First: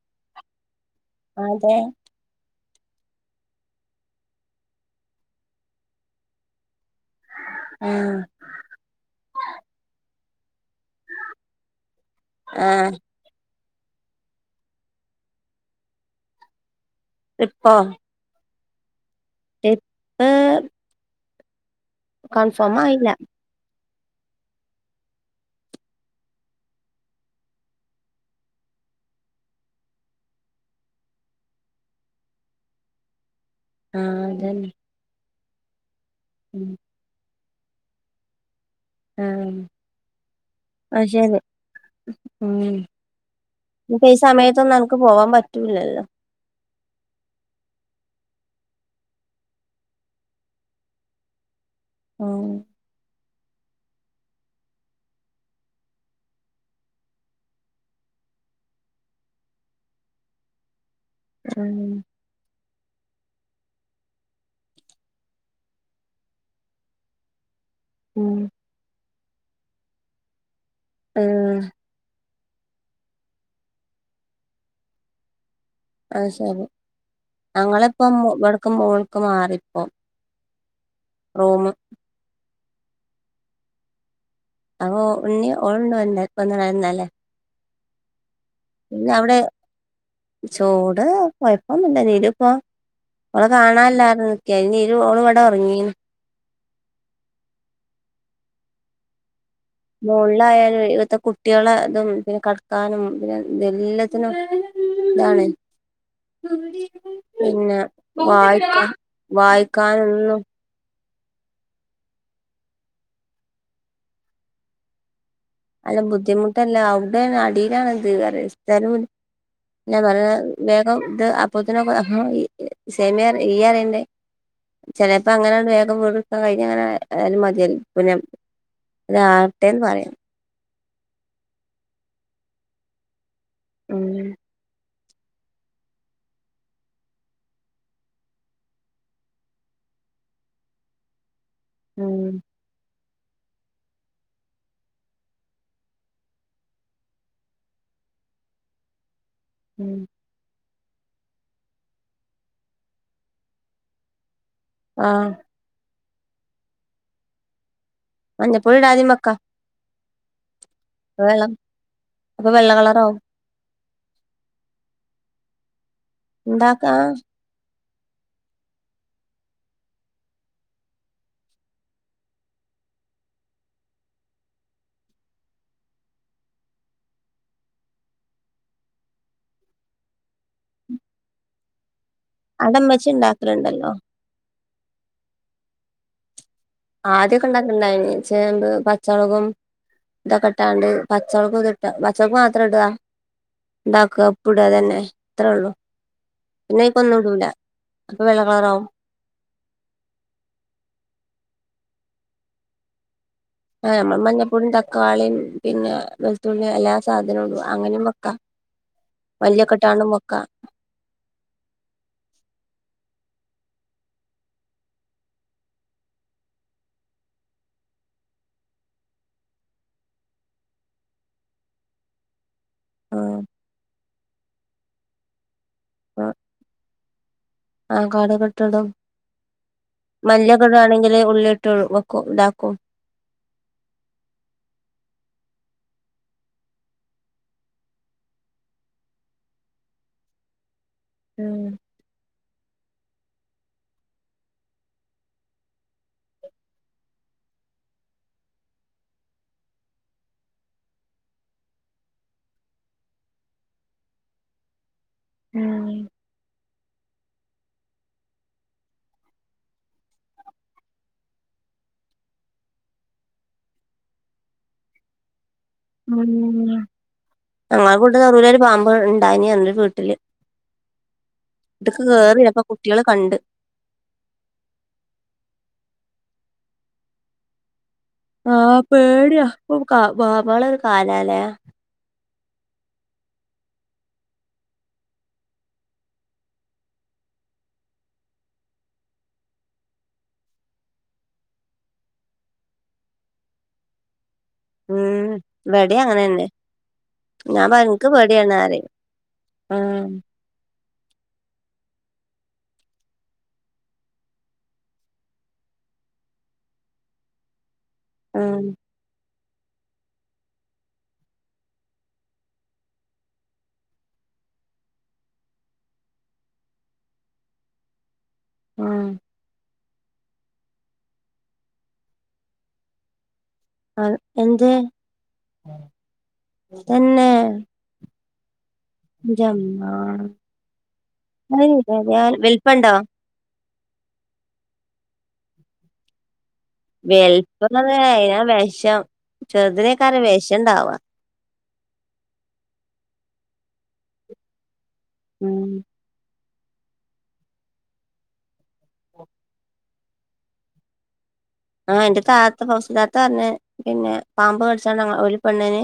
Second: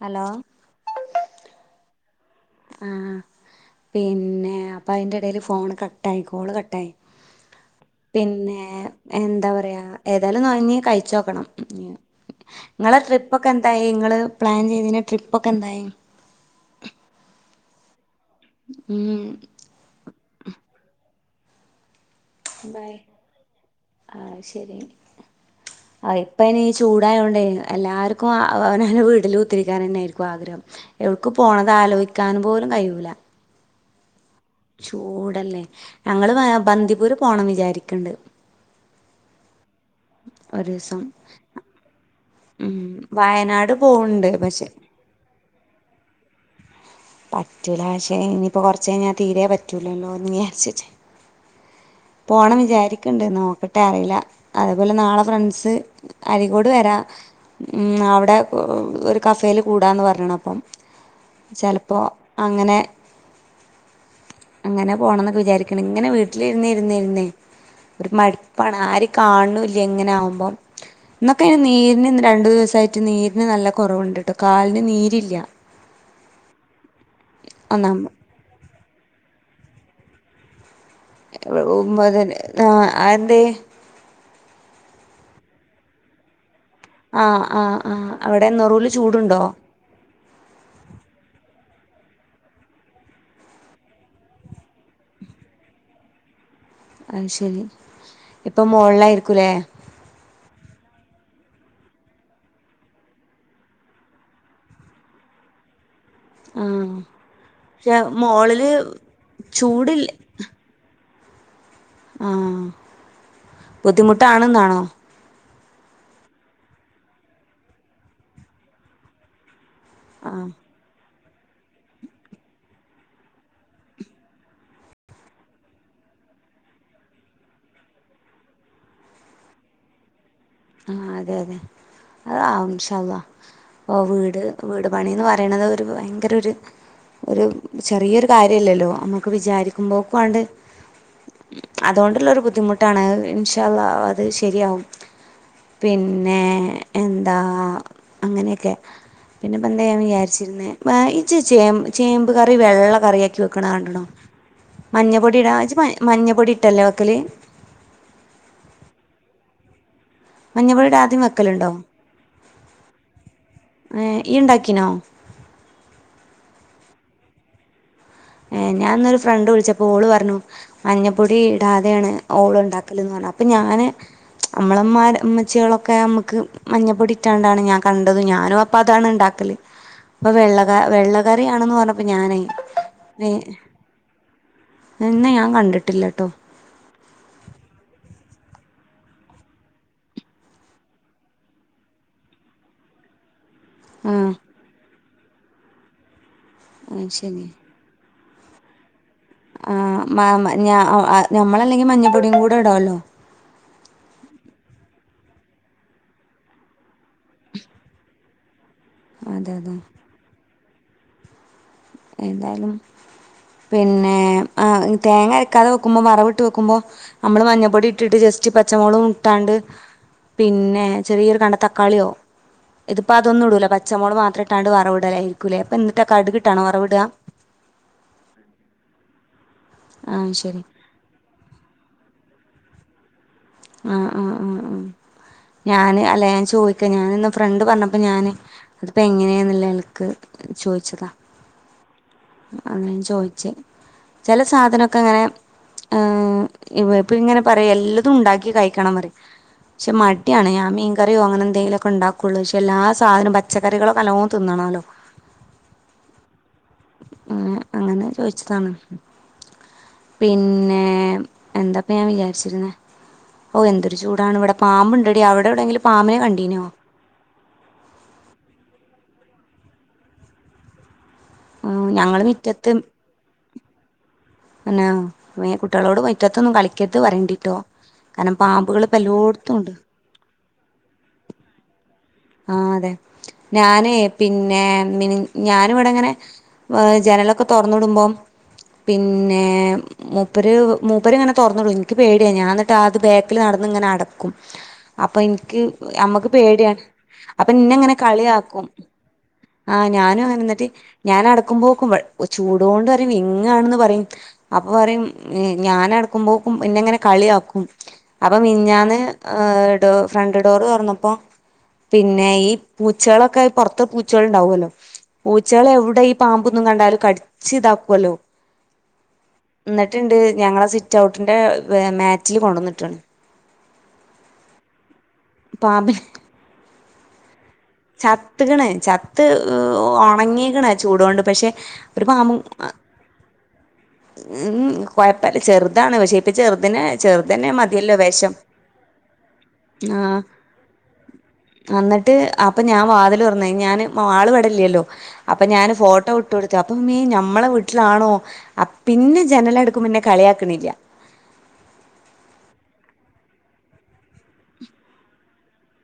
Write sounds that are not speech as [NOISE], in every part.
Hello ആഹ് അതെ ആഹ് പിന്നെ അപ്പയിന്റെ എടേല് ഫോൺ കട്ടായി കോൾ കട്ടായി ആഹ് പിന്നെ എന്താ പറയാ ഏതായാലും നുഴഞ്ഞ് കഴിച്ചോക്കണം ഇഞ് ആഹ് ഇങ്ങളെ ട്രിപ്പ് ഒക്കെ എന്തായി, ഇങ്ങള് പ്ലാൻ ചെയ്തീന്യ ട്രിപ്പൊക്കെ എന്തായി? ട്രിപ്പൊ ഉം ഇപ്പ ന്തായി ആയില്ല ആഹ് ശരി ആഹ് ഇപ്പയ്നീ ചൂടായാണ്ടേ എല്ലാവർക്കും അവനാന്റെ വീട്ടിൽ കുത്തിരിക്കാനന്നേയിരിക്കും ആഗ്രഹം. എവിടുക് പോണത് ആലോചിക്കാൻ പോലും കയ്യൂല. ആഹ് അതെന്നെ ചൂടല്ലേ. ഞങ്ങൾ ബാ ബന്ദിപൂര് പോണം വിചാരിക്ണ്ട്. ആഹ് ഒരീസം അത് ശരി ഉം. വയനാട് ഇനി ഇപ്പോ പോവ്ണ്ട് പക്ഷെ സമയത്തൊന്നും അൻക്ക് പോകാൻ പറ്റൂലല്ലോ പറ്റൂല പക്ഷേ ഇനിയിപ്പോ കുറച്ചുകഴിഞ്ഞാ തീരെ പറ്റൂലല്ലോ വിചാരിച്ചിട്ട് ഉം പോണം വിചാരിക്ണ്ട് നോക്ക ട്ടെ അറീല്ല. അതുപോലെ നാളെ ഫ്രണ്ട്സ് അരീക്കോട് വരാ ഉം അവ്ടെ ഒരു കഫേയില് കൂടാന്ന് പറഞ്ഞ്ണ് അപ്പം ഉം ചെല അങ്ങനെ അങ്ങനെ പോണം വിചാരിക്ണ്ട്. ഇങ്ങനെ വീട്ടിലിരുന്ന് ഇരുന്ന് ഇരുന്നേ ഒരു ഉം മടുപ്പാണ് ആരിം കാണുണൂല്ല്യ ഇങ്ങനാകുമ്പം ഇന്നൊക്കെ അയ്ന് ഉം നീരിന് രണ്ടു ദിവസായിട്ട് നീരിന് നല്ല കൊറവുണ്ട്ട്ടോ കാലിന് നീരില്ല. അഹ് ശരി. ഒന്നാമത് അങ്ങളിപ്പം ഇവട്ക്ക് മോള്ക്ക് മാറി പ്പം [UNINTELLIGIBLE] അതെന്തേ അപ്പൊ ഓ ഇണ്ണി ഓള് ണ്ട് വന്ന് വന്ന്ണ ആഹ് ആഹ് ആഹ് അവിടെ നെറൂല് പിന്നെ അവിടെ ചൂടുണ്ടോ? ചൂട് കൊയ്പ്പൊന്നുല്ല. നിലുപ്പം ഓളെ കാണാല്ലാർഞ് നിക്കേനി അയ്ല് നിലു ഓള് ഇവടെ ഒർങ്ങീന് അത് ശരി. ഇപ്പം മോൾലായിരിക്കുലേ മോൾളായാല്‌വേ എത്ത കുട്ടിയേളെ തും പിന്നെ കടക്കാന്നും പിന്നെ എല്ലത്തിനും ഇതാണ് ആഹ് പിന്നെ ക്ഷേ മോളില് വായിക്ക ചൂടില് വായിക്കാനൊന്നും ആഹ് ബുദ്ധിമുട്ടാണ്ന്നാണോ? അല്ല ബുദ്ധിമുട്ടല്ല അവ്ടേണ് അടിലാണ് ഇത് പർയാ. സ്ഥലു ല്ല. ആഹ് [UNINTELLIGIBLE] വേഗം ഇത് അപ്പോത്തിനൊക്ക അപ്പം ഇ സെമി ഇയ്യ റിണ്ട് ചെലേപ്പം അങ്ങനാണ്ട് വേഗം വീട് ഇട്ക്കാൻ കഴിഞ്ഞങ്ങനെ ആയാലും മതിയ പിന്നെ ല്ല ആകട്ടെ ന്ന് പറയാ. ആഹ് അതെ അതെ. അതാകും ഇൻഷാ അള്ളാ. ഇപ്പൊ ഉം വീട് വീട് പണീന്ന് പറിണത് ഒരു ഭയങ്കര ഒര് ഒരു ചെറിയൊരു കാര്യല്ലല്ലോ നമ്മുക്ക് വിചാരിക്കുമ്പോക്കു ആണ്ട് ഉം അതോണ്ടുള്ള ബുദ്ധിമുട്ടാണ് അത് ഇൻഷാ അള്ളാ അത് ശരിയാവും. പിന്നെ എന്താ അങ്ങനെയൊക്കെ പിന്നെ ഇപ്പ എന്ത ഉം ചെയ്യാൻ വിചാരി വിചാരിരുന്നാ ഇജ്ജ് ച്ചെ ചേമ്പ് കറി വെള്ള കറിയക്കി വെക്കണ കണ്ടണോ മഞ്ഞ ആഹ് പൊടി ഇടാ ഇജ്ജ് മഞ്ഞ പൊടി ഇട്ടല്ലേ വെക്കല് മഞ്ഞപ്പൊടി ഇടാതെയും വെക്കാം മഞ്ഞപ്പൊടി ഇടാതെയും വയ്ക്കൽ വെള്ളം ഉണ്ടോഏ അപ്പൊ വെള്ള കളറാവും ഇയ് ഇണ്ടാകിനോ ഉണ്ടാക്കാം ഏ ഞാൻന്നൊരു ഫ്രണ്ട് വിളിച്ചപ്പോ ഓള് പറഞ്ഞു മഞ്ഞപ്പൊടി ഇടാതെയാണ് ഓള ഉണ്ടാക്കലന്ന് പറഞ്ഞാൽ അപ്പൊ ഞാന് നമ്മളെ ഇമ്മര് ഉമ്മച്ചികളൊക്കെ നമ്മുക്ക് മഞ്ഞപ്പൊടിറ്റാണ്ടാണ് ഞാൻ കണ്ടത് ഞാനും അപ്പൊ അതാണ് ഉണ്ടാക്കല് ഇപ്പൊ വെള്ള വെള്ളകറിആണെന്ന് പറഞ്ഞപ്പോ ഞാനേ അത് ഉമ്മച്ചി ഇണ്ടാക്കൽ ഇണ്ടല്ലോ ഇന്ന ഞാൻ കണ്ടിട്ടില്ല കേട്ടോ ആദ്യമൊക്കെ ഇണ്ടാക്കണ്ടായിനി ചേമ്പ് പച്ചമുളകും ഇതൊക്കെ ഇട്ടാണ്ട് പച്ചമുളക് ഇതിട്ടാ പച്ചമുളക് മാത്രം ഇടുക. ആ ഉണ്ടാക്കുക ഉപ്പ് ഇടാ തന്നെ. അത്ര ഉള്ളു പിന്നെ അയ്ക്ക് ഒന്നും ശരി ഇടൂല. അപ്പൊ വെള്ള കളറാവും. ആഹ് മാമൻ ഞാ ആഹ് ഞമ്മളല്ലെങ്കി മഞ്ഞപ്പൊടിയും കൂടെ ഇടോല്ലോ. ആഹ് ഞമ്മ മഞ്ഞപ്പൊടീം തക്കാളീം പിന്നെ വെളുത്തുള്ളീം എല്ലാ സാധനവും ഇടും. അങ്ങനെയും വെക്കാ. അതെ മല്ലി അതെ ഒക്കെ ഇട്ടാണ്ട് വക്ക. എന്തായാലും പിന്നെ ആഹ് തേങ്ങ അരക്കാതെ വെക്കുമ്പോ വറവ് ഇട്ട് വെക്കുമ്പോ ഞമ്മള് മഞ്ഞപ്പൊടി ഇട്ടിട്ട് ജസ്റ്റ് പച്ചമുളകും ഇട്ടാണ്ട് പിന്നെ ചെറിയൊരു കണ്ടം തക്കാളിയോ ഇതിപ്പോ ആഹ് അതൊന്നും ഇടൂല. പച്ചമുളക് മാത്ര ഇട്ടാണ്ട് വറവിടലായിരിക്കൂലേ. അപ്പ എന്തിട്ടാ കടുകിട്ടാണോ വറവ് ആഹ് കടുകിട്ടിടും. ആ ശരി മല്ലിയൊക്കെ ഇടാണെങ്കില് ഉള്ളി യിട്ട് വെക്കും ഇതാക്കും. ആഹ് ആഹ് ആഹ് ഞാന് അല്ല ഞാൻ ചോദിക്ക ഞാന് ഇന്ന് ഫ്രണ്ട് പറഞ്ഞപ്പോ ഞാന് അതിപ്പോ എങ്ങനെയാന്നുള്ള നെലക്ക് ചോദിച്ചതാ. ആഹ് അങ്ങനെ ചോയ്ച്ചേ. ചില സാധനൊക്കെ അങ്ങനെ ആഹ് ഇപ്പ ഇങ്ങനെ പറയും എല്ലതും ഉണ്ടാ ക്കികഴിക്കണന്ന് പറയും. പക്ഷെ മടിയാണ്. ഞാൻ മീൻ കറിയോ അങ്ങനെ എന്തെങ്കിലൊക്കെ ഉണ്ടാക്കുള്ളൂ. പക്ഷെ എല്ലാ സാധനം പ ച്ചക്കറികള് നല്ലോം തിന്നണോലോ. ഉം അങ്ങ് അങ്ങനെ ചോയിച്ചതാണ്. പിന്നെ എന്താ ഇപ്പ ഞാൻ വിചാരിച്ചിരുന്നെ. ഓഹ് എന്തൊരു ചൂടാണ് ഇവിടെ. പാമ്പ് ഉണ്ടടി അവിടെ എവിടെയെങ്കിലും പാമ്പിനെ കണ്ടീനോ ഞങ്ങളുടെ വീട്ട് നെറുവിലൊരു പാമ്പ് ഉണ്ടായിനി. ഒരു വീട്ടില് ആഹ് വീട്ടിക്ക് ഞങ്ങള് കേറി അപ്പോ മിറ്റത്ത് കുട്ടികള് കണ്ട്. തന്നെ കുട്ടികളോട് മിറ്റത്തൊന്നും കളിക്കരുത് പറയേണ്ടിട്ടോ. കാരണം ആഹ് പാമ്പുകള് ഇപ്പോ പേടിയാ എല്ലോടുത്തും ഉണ്ട്. ഇപ്പൊ കാ പാമ്പുകളുടെ ഒരു കാലാലേ. ആഹ് അതെ. ഞാനേ പിന്നെ മിനി ഞാന് ഇവിടെ ഇങ്ങനെ വ് ജനലൊക്കെ തുറന്നിടുമ്പം പിന്നെ മൂപ്പര് മൂപ്പര് ഇങ്ങനെ തുറന്നിടും. എനിക്ക് പേടിയാ. ഞാൻ അന്നിട്ട് അത് ബാക്കിൽ നടന്ന് ഇങ്ങനെ അട ക്കും. അപ്പൊ ഉം എനിക്ക് ഇവടിം അമ്മക്ക് അങ്ങനെന്നെ പേടിയാ. അപ്പൊ ഞാൻ പറയും എന്നിങ്ങനെ ഇൻക്ക് പേടിയാണ് കളിയാക്കും. പറയും ആഹ് ഞാനും എന്നിട്ട് ഞാൻ അടക്കുമ്പോക്ക് ഇവൾ ചൂടുകൊണ്ടുവരെ വിങ്ങാണന്ന് പറയും. അപ്പൊ പറയും ഞാനടുക്കുമ്പോക്കും എന്നെ ഇങ്ങനെ കളിയാക്കും. അപ്പോ ആഹ് മിനിഞ്ഞാന്ന് ആഹ് ഡോ ഫ്രണ്ട് ഡോറ് തുറന്നപ്പോ പിന്നെ ഈ പൂച്ചകളൊക്കെ പൊറത്ത് പൂച്ചകൾ ഉണ്ടാവുമല്ലോ. പൂച്ചകളെവിടെ ഈ പാമ്പൊന്നും കണ്ടാല് കടിച്ച് ഇതാക്കുവല്ലോ. ആഹ്. എന്നിട്ടിണ്ട് ഞങ്ങളെ സിറ്റ്ഔട്ടിന്റെ മാറ്റില് കൊണ്ടന്ന് ഇട്ടേണ്. ആഹ് എന്ത് പാമ്പിനെ എന്നെ. ചത്ത്ക്കണ് ച ത്ത് ഉണങ്ങിയേക്കണ് ചൂടുകൊണ്ട്. പക്ഷെ ഒരു പാമ്പും വെൽപ്പണ്ടോ ഉം കൊഴപ്പല്ല ചെറുതാണ്. പക്ഷേ ട്ട് ചെറുതിനെ ചെറുതന്നെ വലുപ്പം എന്നുള്ളത് മതിയല്ലോ വേഷം അയിനാ വെഷം ആഹ് ചെറുതിനേക്കാരാ വെഷം ഇണ്ടാവാ. അന്നിട്ട് അപ്പൊ ഞാൻ വാതില് തുറന്ന് ഞാന് മാളു ഇവിടില്ലല്ലോ. അപ്പൊ ഉം ഞാന് ഫോട്ടോ ഇ ഇട്ട് എടുത്ത അപ്പൊ നീ നമ്മളെ വീട്ടിലാണോ പിന്നെ ജനല അടുക്കുമ്പോ ഇന്നെ കളിയാക്കണില്ല ആഹ് എന്റെ താത്തെ ഫൗസി താത്ത പറഞ്ഞ പിന്നെ പാമ്പ് കടിച്ച ഒരു പെണ്ണേന്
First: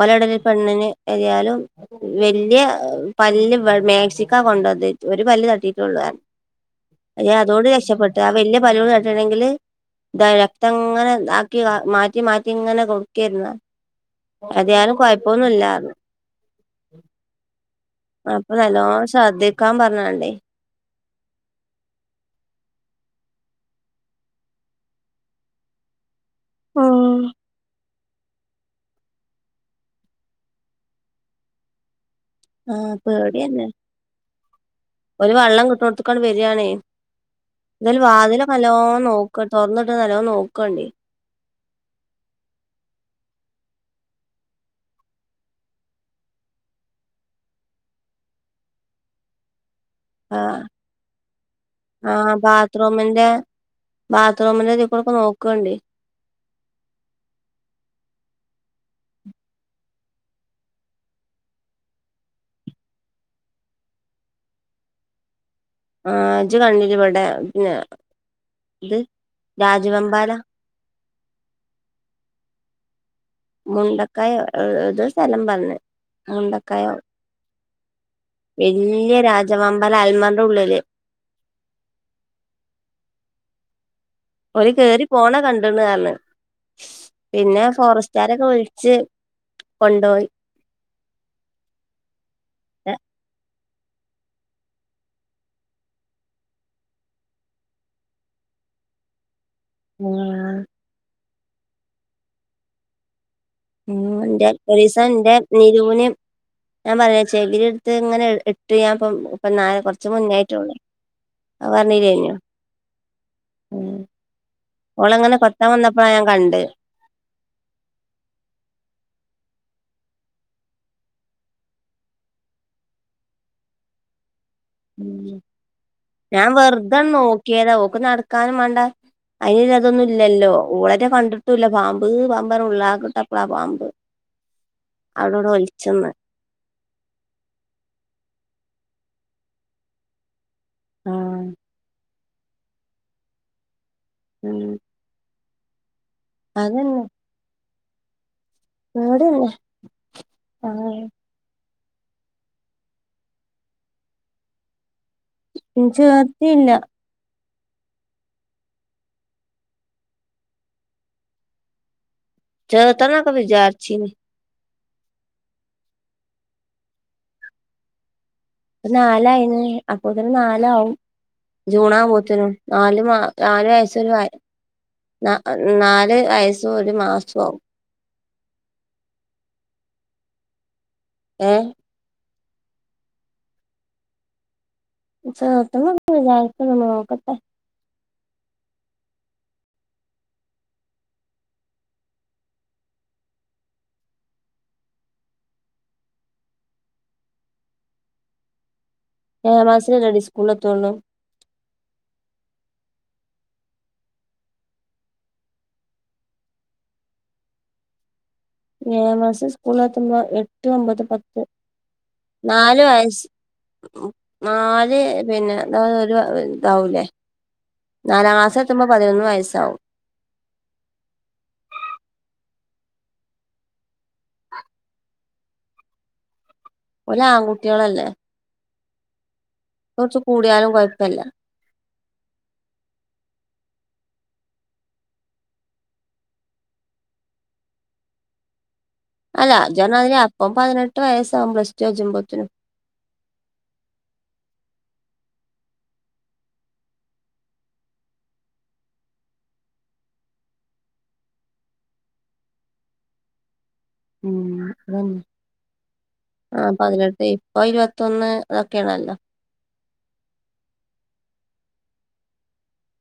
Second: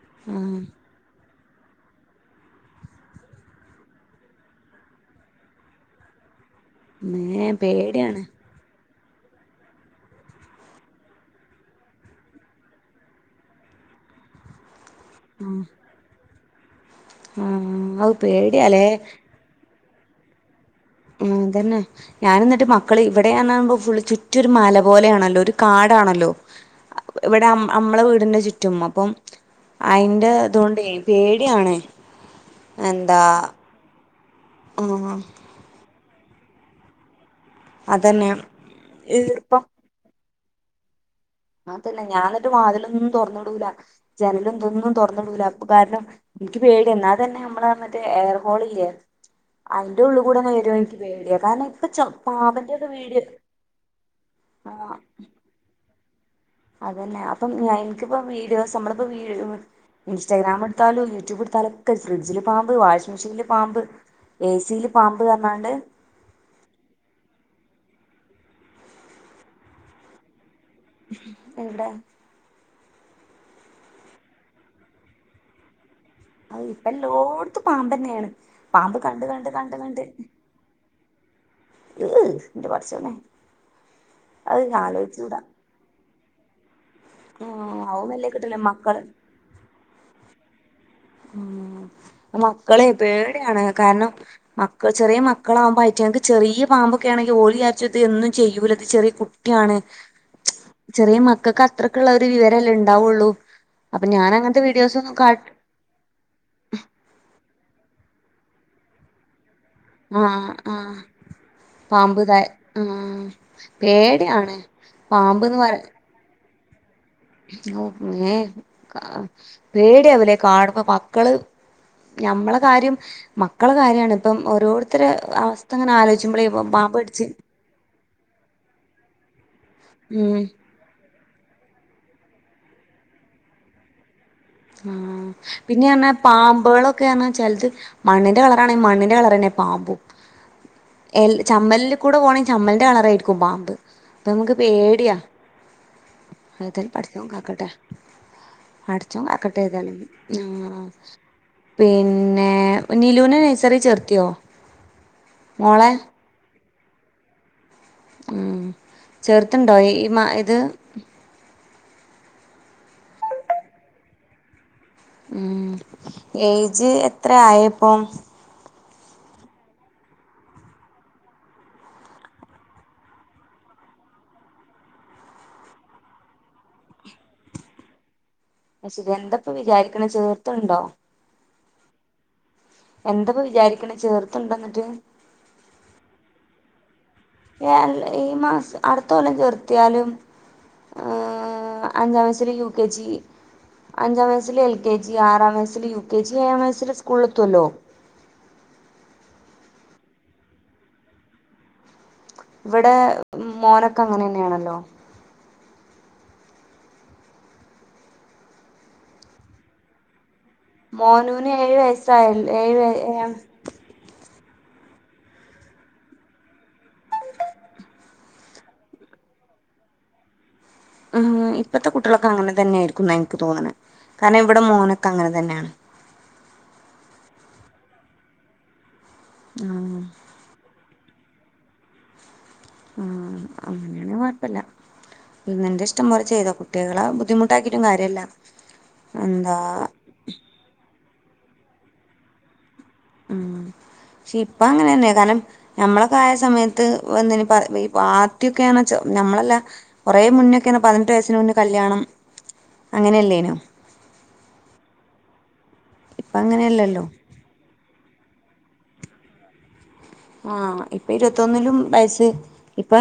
ഓല ഇടലിൽ ആഹ് പെണ്ണിന് എതായാലും വല്യ പല്ല് മാേക്സിക്ക കൊണ്ടത് ഒരു പല്ല് തട്ടിട്ടുള്ളു പറഞ്ഞു യാ മ്മേ അതോണ്ട് രക്ഷപ്പെട്ട് പേടിയാണ് ആ വല്ല്യ പലൂട് തട്ടീണെങ്കില് രക്തം ഇങ്ങനെ താക്കി മാറ്റി മാറ്റി ഇങ്ങനെ കൊടുക്കേര്ന്നു ഏതായാലും കൊഴപ്പൊന്നും ഇല്ലാർഞ്ഞ് ആഹ് അഹ് അപ്പം നല്ലോണം ശ്രദ്ധിക്കാൻ പറഞ്ഞേണ്ടേ. ഉം തന്നെ ഞാൻ എന്നിട്ട് മക്കള് ഇവിടെയാണകുമ്പോ ഫുള് ചുറ്റ ഒരു മല പോലെയാണല്ലോ ഒരു കാടാണല്ലോ ഇവിടെ അമ്മളെ വീടിന്റെ ചുറ്റ പറ്റും ഇമ്മക്കും അയിന്റെ ഇതൊണ്ടേ പേടിയാണ് ആഹ് എന്താ പേടിതന്നെ ആഹ് ഒരു വള്ളം കിട്ട്ണോടുതക്ക് വരിയാണേ എന്തേലും അതന്നെ വാതിൽ നല്ലോ നോക്ക ഈർപ്പം തുറ നല്ലോ നോക്കണ്ടി ആതന്നെ ഞാൻ എന്നിട്ട് വാതിലൊന്നും തൊറന്ന്ടൂല ജനലും ഇതൊന്നും തൊറന്ന്ടൂല അപ്പൊ കാരണം ഇൻക്ക് പേടിയ ഇന്നാ തന്നെ നമ്മളെ മറ്റേ എയർ ഹോളില്ലേ അയ്ന്റെ ഉള്ള് കൂടെന്നെ ആഹ് വരോ ഇൻക്ക് പേടിയ കാരണം ഇപ്പ ചെർ ആഹ് പാമ്പ്‌ന്റെക്കെ വീഡിയോ ബാത്റൂമിന്റെ ബാത്റൂമിന്റെ ഇതികൂടൊക്ക നോക്കൊണ്ടി അതെന്നെ അപ്പം ഇൻക്കിപ്പോ വീഡിയോസ് നമ്മളിപ്പോ വീ ഇൻസ്റ്റഗ്രാംമെട്ത്താലും യൂട്യൂബെട്ത്താലൊക്കെ ഫ്രിഡ്ജില് പാമ്പ് വാഷിംഗ് മെഷീനിൽ പാമ്പ് ഏസീല് പാമ്പ്ർഞ്ഞാണ്ട്. ആഹ് ഇജ് കണ്ടീനിയോ ഇവിടെ പിന്നെ ഇത് രാജവെമ്പാല എവിടേ മുണ്ടക്കായൊ എതൊ സ്ഥലം പറഞ്ഞ് ഇപ്പ മുണ്ടക്കായോ എല്ലോട്ത്തും പാമ്പെന്നെയാണ് വല്യ രാജവമ്പാല അൽമർന്റെ ഉള്ളില്. ഇന്റെ പടച്ചോനേ ഓര് കറി പോണെ കണ്ട്ണ് പർഞ്ഞാ പിന്നെ ആഹ് അവും നല്ലേ ഫോറസ്റ്റുകാരൊക്കെ കിട്ടല്ലേ വിളിച്ച് മക്കള് കൊണ്ടോയി ഉം മക്കളെ പേടയാണ് കാരണം മക്കൾ ചെറിയ മക്കളാകുമ്പോ അയിറ്റങ്ങക്ക് ചെറിയ പാമ്പൊക്കെ ആണെങ്കിൽ ഓല് ചാരിച്ചും ഇത് ഒന്നും ചെയ്യൂല ഇത് ചെറിയ കു ക്കെയാണ് ഇങ്ങനെ ചെറിയ മക്കൾക്ക് അത്രയ്ക്ക്ള്ള ഒര് വിവരല്ലേ ഇണ്ടാവൊള്ളൂ ഉം ഇന്റെ ഒരീസം ഇന്റെ ജൂനിം ഞാൻ പറയ ചെകിരി ഇട്ത്ത് ഇങ്ങനെ ഇട്ട് ഞാൻ ഇപ്പം ഇമ്പന്നാരെ കൊർ ആ ആ പറഞ്ഞില്ലേനോ പാമ്പ്തയ് ആ പേട്യാണ്. ഓളങ്ങനെ കൊത്താൻ വന്നപ്പഴാ ഞാൻ കണ്ട് മേ പേടിയാവുലേ കാണുമ്പോ മക്കള് ഞമ്മളെ കാര്യം മക്കളെ കാര്യാണ് ഇപ്പം ഓരോ. ഉം ഞാൻ വെറുതെ കടിച്ച് നോക്കിയതാ ഓൾക്ക് നടക്കാ. ക്കാനും വേണ്ട അയിന് അതൊന്നും ഉം ഇല്ലല്ലോ. ഓളുറ്റേ കണ്ടിട്ടും ഇല്ല പാമ്പ് പാമ്പ് ഉള്ളാക്കട്ടപ്പളാ പാമ്പ്. ഉം അവിടവിടെ പിന്നെ ഞാൻ. ഒലിച്ചന്ന് പാമ്പുകൾ ഒക്കെയാണ് ചെലത് മണ്ണിന്റെ കളർ ആണേൽ മണ്ണിന്റെ കളർ തന്നെ പാമ്പും. എൽ ആഹ് ചമ്മലിൽ കൂടെ പോകണെങ്കിൽ ചമ്മലിന്റെ കളറയിരിക്കും പാമ്പ് അപ്പൊ നമുക്ക് ഉം പേടിയാ. ഏതായാലും അതന്നെ പടച്ചവൻ കാക്കട്ടെ. പടച്ചോൻ ഇവടന്നെ കാക്കട്ടെ ഏതായാലും ആഹ്. പിന്നെ നിലൂനെ നഴ്സറി ചേർത്തിയോ? ഉം മോളെ ചേർത്തിയില്ല ഉം ചേർത്തണ്ടോ ഈ ഇത് ചേർത്തന്ന് ഒക്കെ വിചരിച്ചീന് ഉം ഏയ്ജ് എത്രയായി ഇപ്പം നാലായിന് അപ്പോത്തേനും നാല് ആവും ജൂണാവകുമ്പോത്തനും നാല് നാല് വയസ്സരു- നാ നാല് വയസ്സും ഒരു മാസവും. അത് ശരി എന്തപ്പ വിചാരിക്കണെ ചേർത്തുണ്ടോ ഏഹ് എന്താപ്പ വിചാരിക്കണെ ചേർത്തുണ്ടേ എന്നിട്ട് ചേർത്തുന്നു എന്ന് വിചിരിക്കുന്നു നോക്കട്ടെ ഈ മാസം അടുത്ത കൊല്ലം ചെർത്തിയാലും അഹ് അഞ്ചാം വയസ്സിൽ യു കെ ജി അഞ്ചാം വയസ്സിൽ എൽ കെ ജി ആറാം വയസ്സിൽ യു കെ ജി ഏഴാം വയസ്സിൽ സ്കൂളില് എത്തുല്ലോ ഏഴാം മാസമല്ലടി സ്കൂളലെതോള്ളൂ ഇവിടെ മോനൊക്കെ അങ്ങനെ തന്നെണല്ലോ ഏഴാം മാസം സ്കൂളിലെത്തുമ്പോ എട്ട്- എട്ട് ഒമ്പത് പത്ത് മോനൂന് ഏഴ് വയസ്സായ ഏഴ് നാല് വയസ് ഏഴാം നാല് പിന്നെ അത് ഒരു ഇതാവൂലേ നാലാം ക്ലാസ്സ് എത്തുമ്പോൾ പതിനൊന്ന് വയസ്സാവും അഹ് ഇപ്പത്തെ കുട്ടികളൊക്കെ അങ്ങനെ തന്നെയായിരിക്കും എന്നാ എനിക്ക് തോന്നണെ കാരണം ഇവിടെ മോനൊക്കെ അങ്ങനെ തന്നെയാണ് ഓല് ആൺകുട്ടികളല്ലേ ആഹ് കുറച്ച് കൂടിയാലും കുഴപ്പല്ല ആഹ് അങ്ങനെയാണെൽ കുഴപ്പല്ല നിന്റെ ഇഷ്ടം പോലെ ചെയ്തോ കുട്ടികളെ ബുദ്ധിമുട്ടാക്കിട്ടും കാര്യല്ല അല്ല എന്താ ഇജ്ജ് അപ്പൊ പതിനെട്ട് വയസ്സ് ആവും പ്ലസ് ടു കജ്ജുബ്ബത്തേനും. ഉം പക്ഷെ ഇപ്പ അങ്ങനെന്നെ കാരണം ഞമ്മളൊക്കെ ആയ സമയത്ത് വന്നിനിപ്പ ആദ്യക്കെ ആണന്നവെച്ച നമ്മളല്ല കുറെേ മുന്നൊക്കെ പതിനെട്ട് വയസ്സിന് മുന്നേ കല്യാണം അങ്ങനെ അല്ലേനോ ഉം അതന്നെ ഇപ്പ ആഹ് അങ്ങനെയല്ലല്ലോ പതിനെട്ടെ ഇപ്പ ഇരുപത്തിയൊന്ന് അതൊക്കെ ആണല്ലോ ആഹ് ഇപ്പൊ ഇരുപത്തൊന്നിലും വയസ് ഇപ്പൊ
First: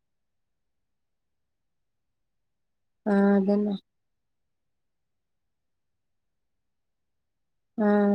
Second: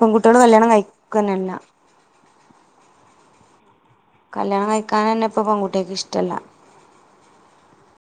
പെൺകുട്ടികള് കല്യാണം കഴിക്കാനല്ല ആഹ് അതന്നെ കല്യാണം കഴിക്കാൻ തന്നെപ്പം പെൺകുട്ടികൾക്ക് ഇഷ്ടല്ല ആഹ്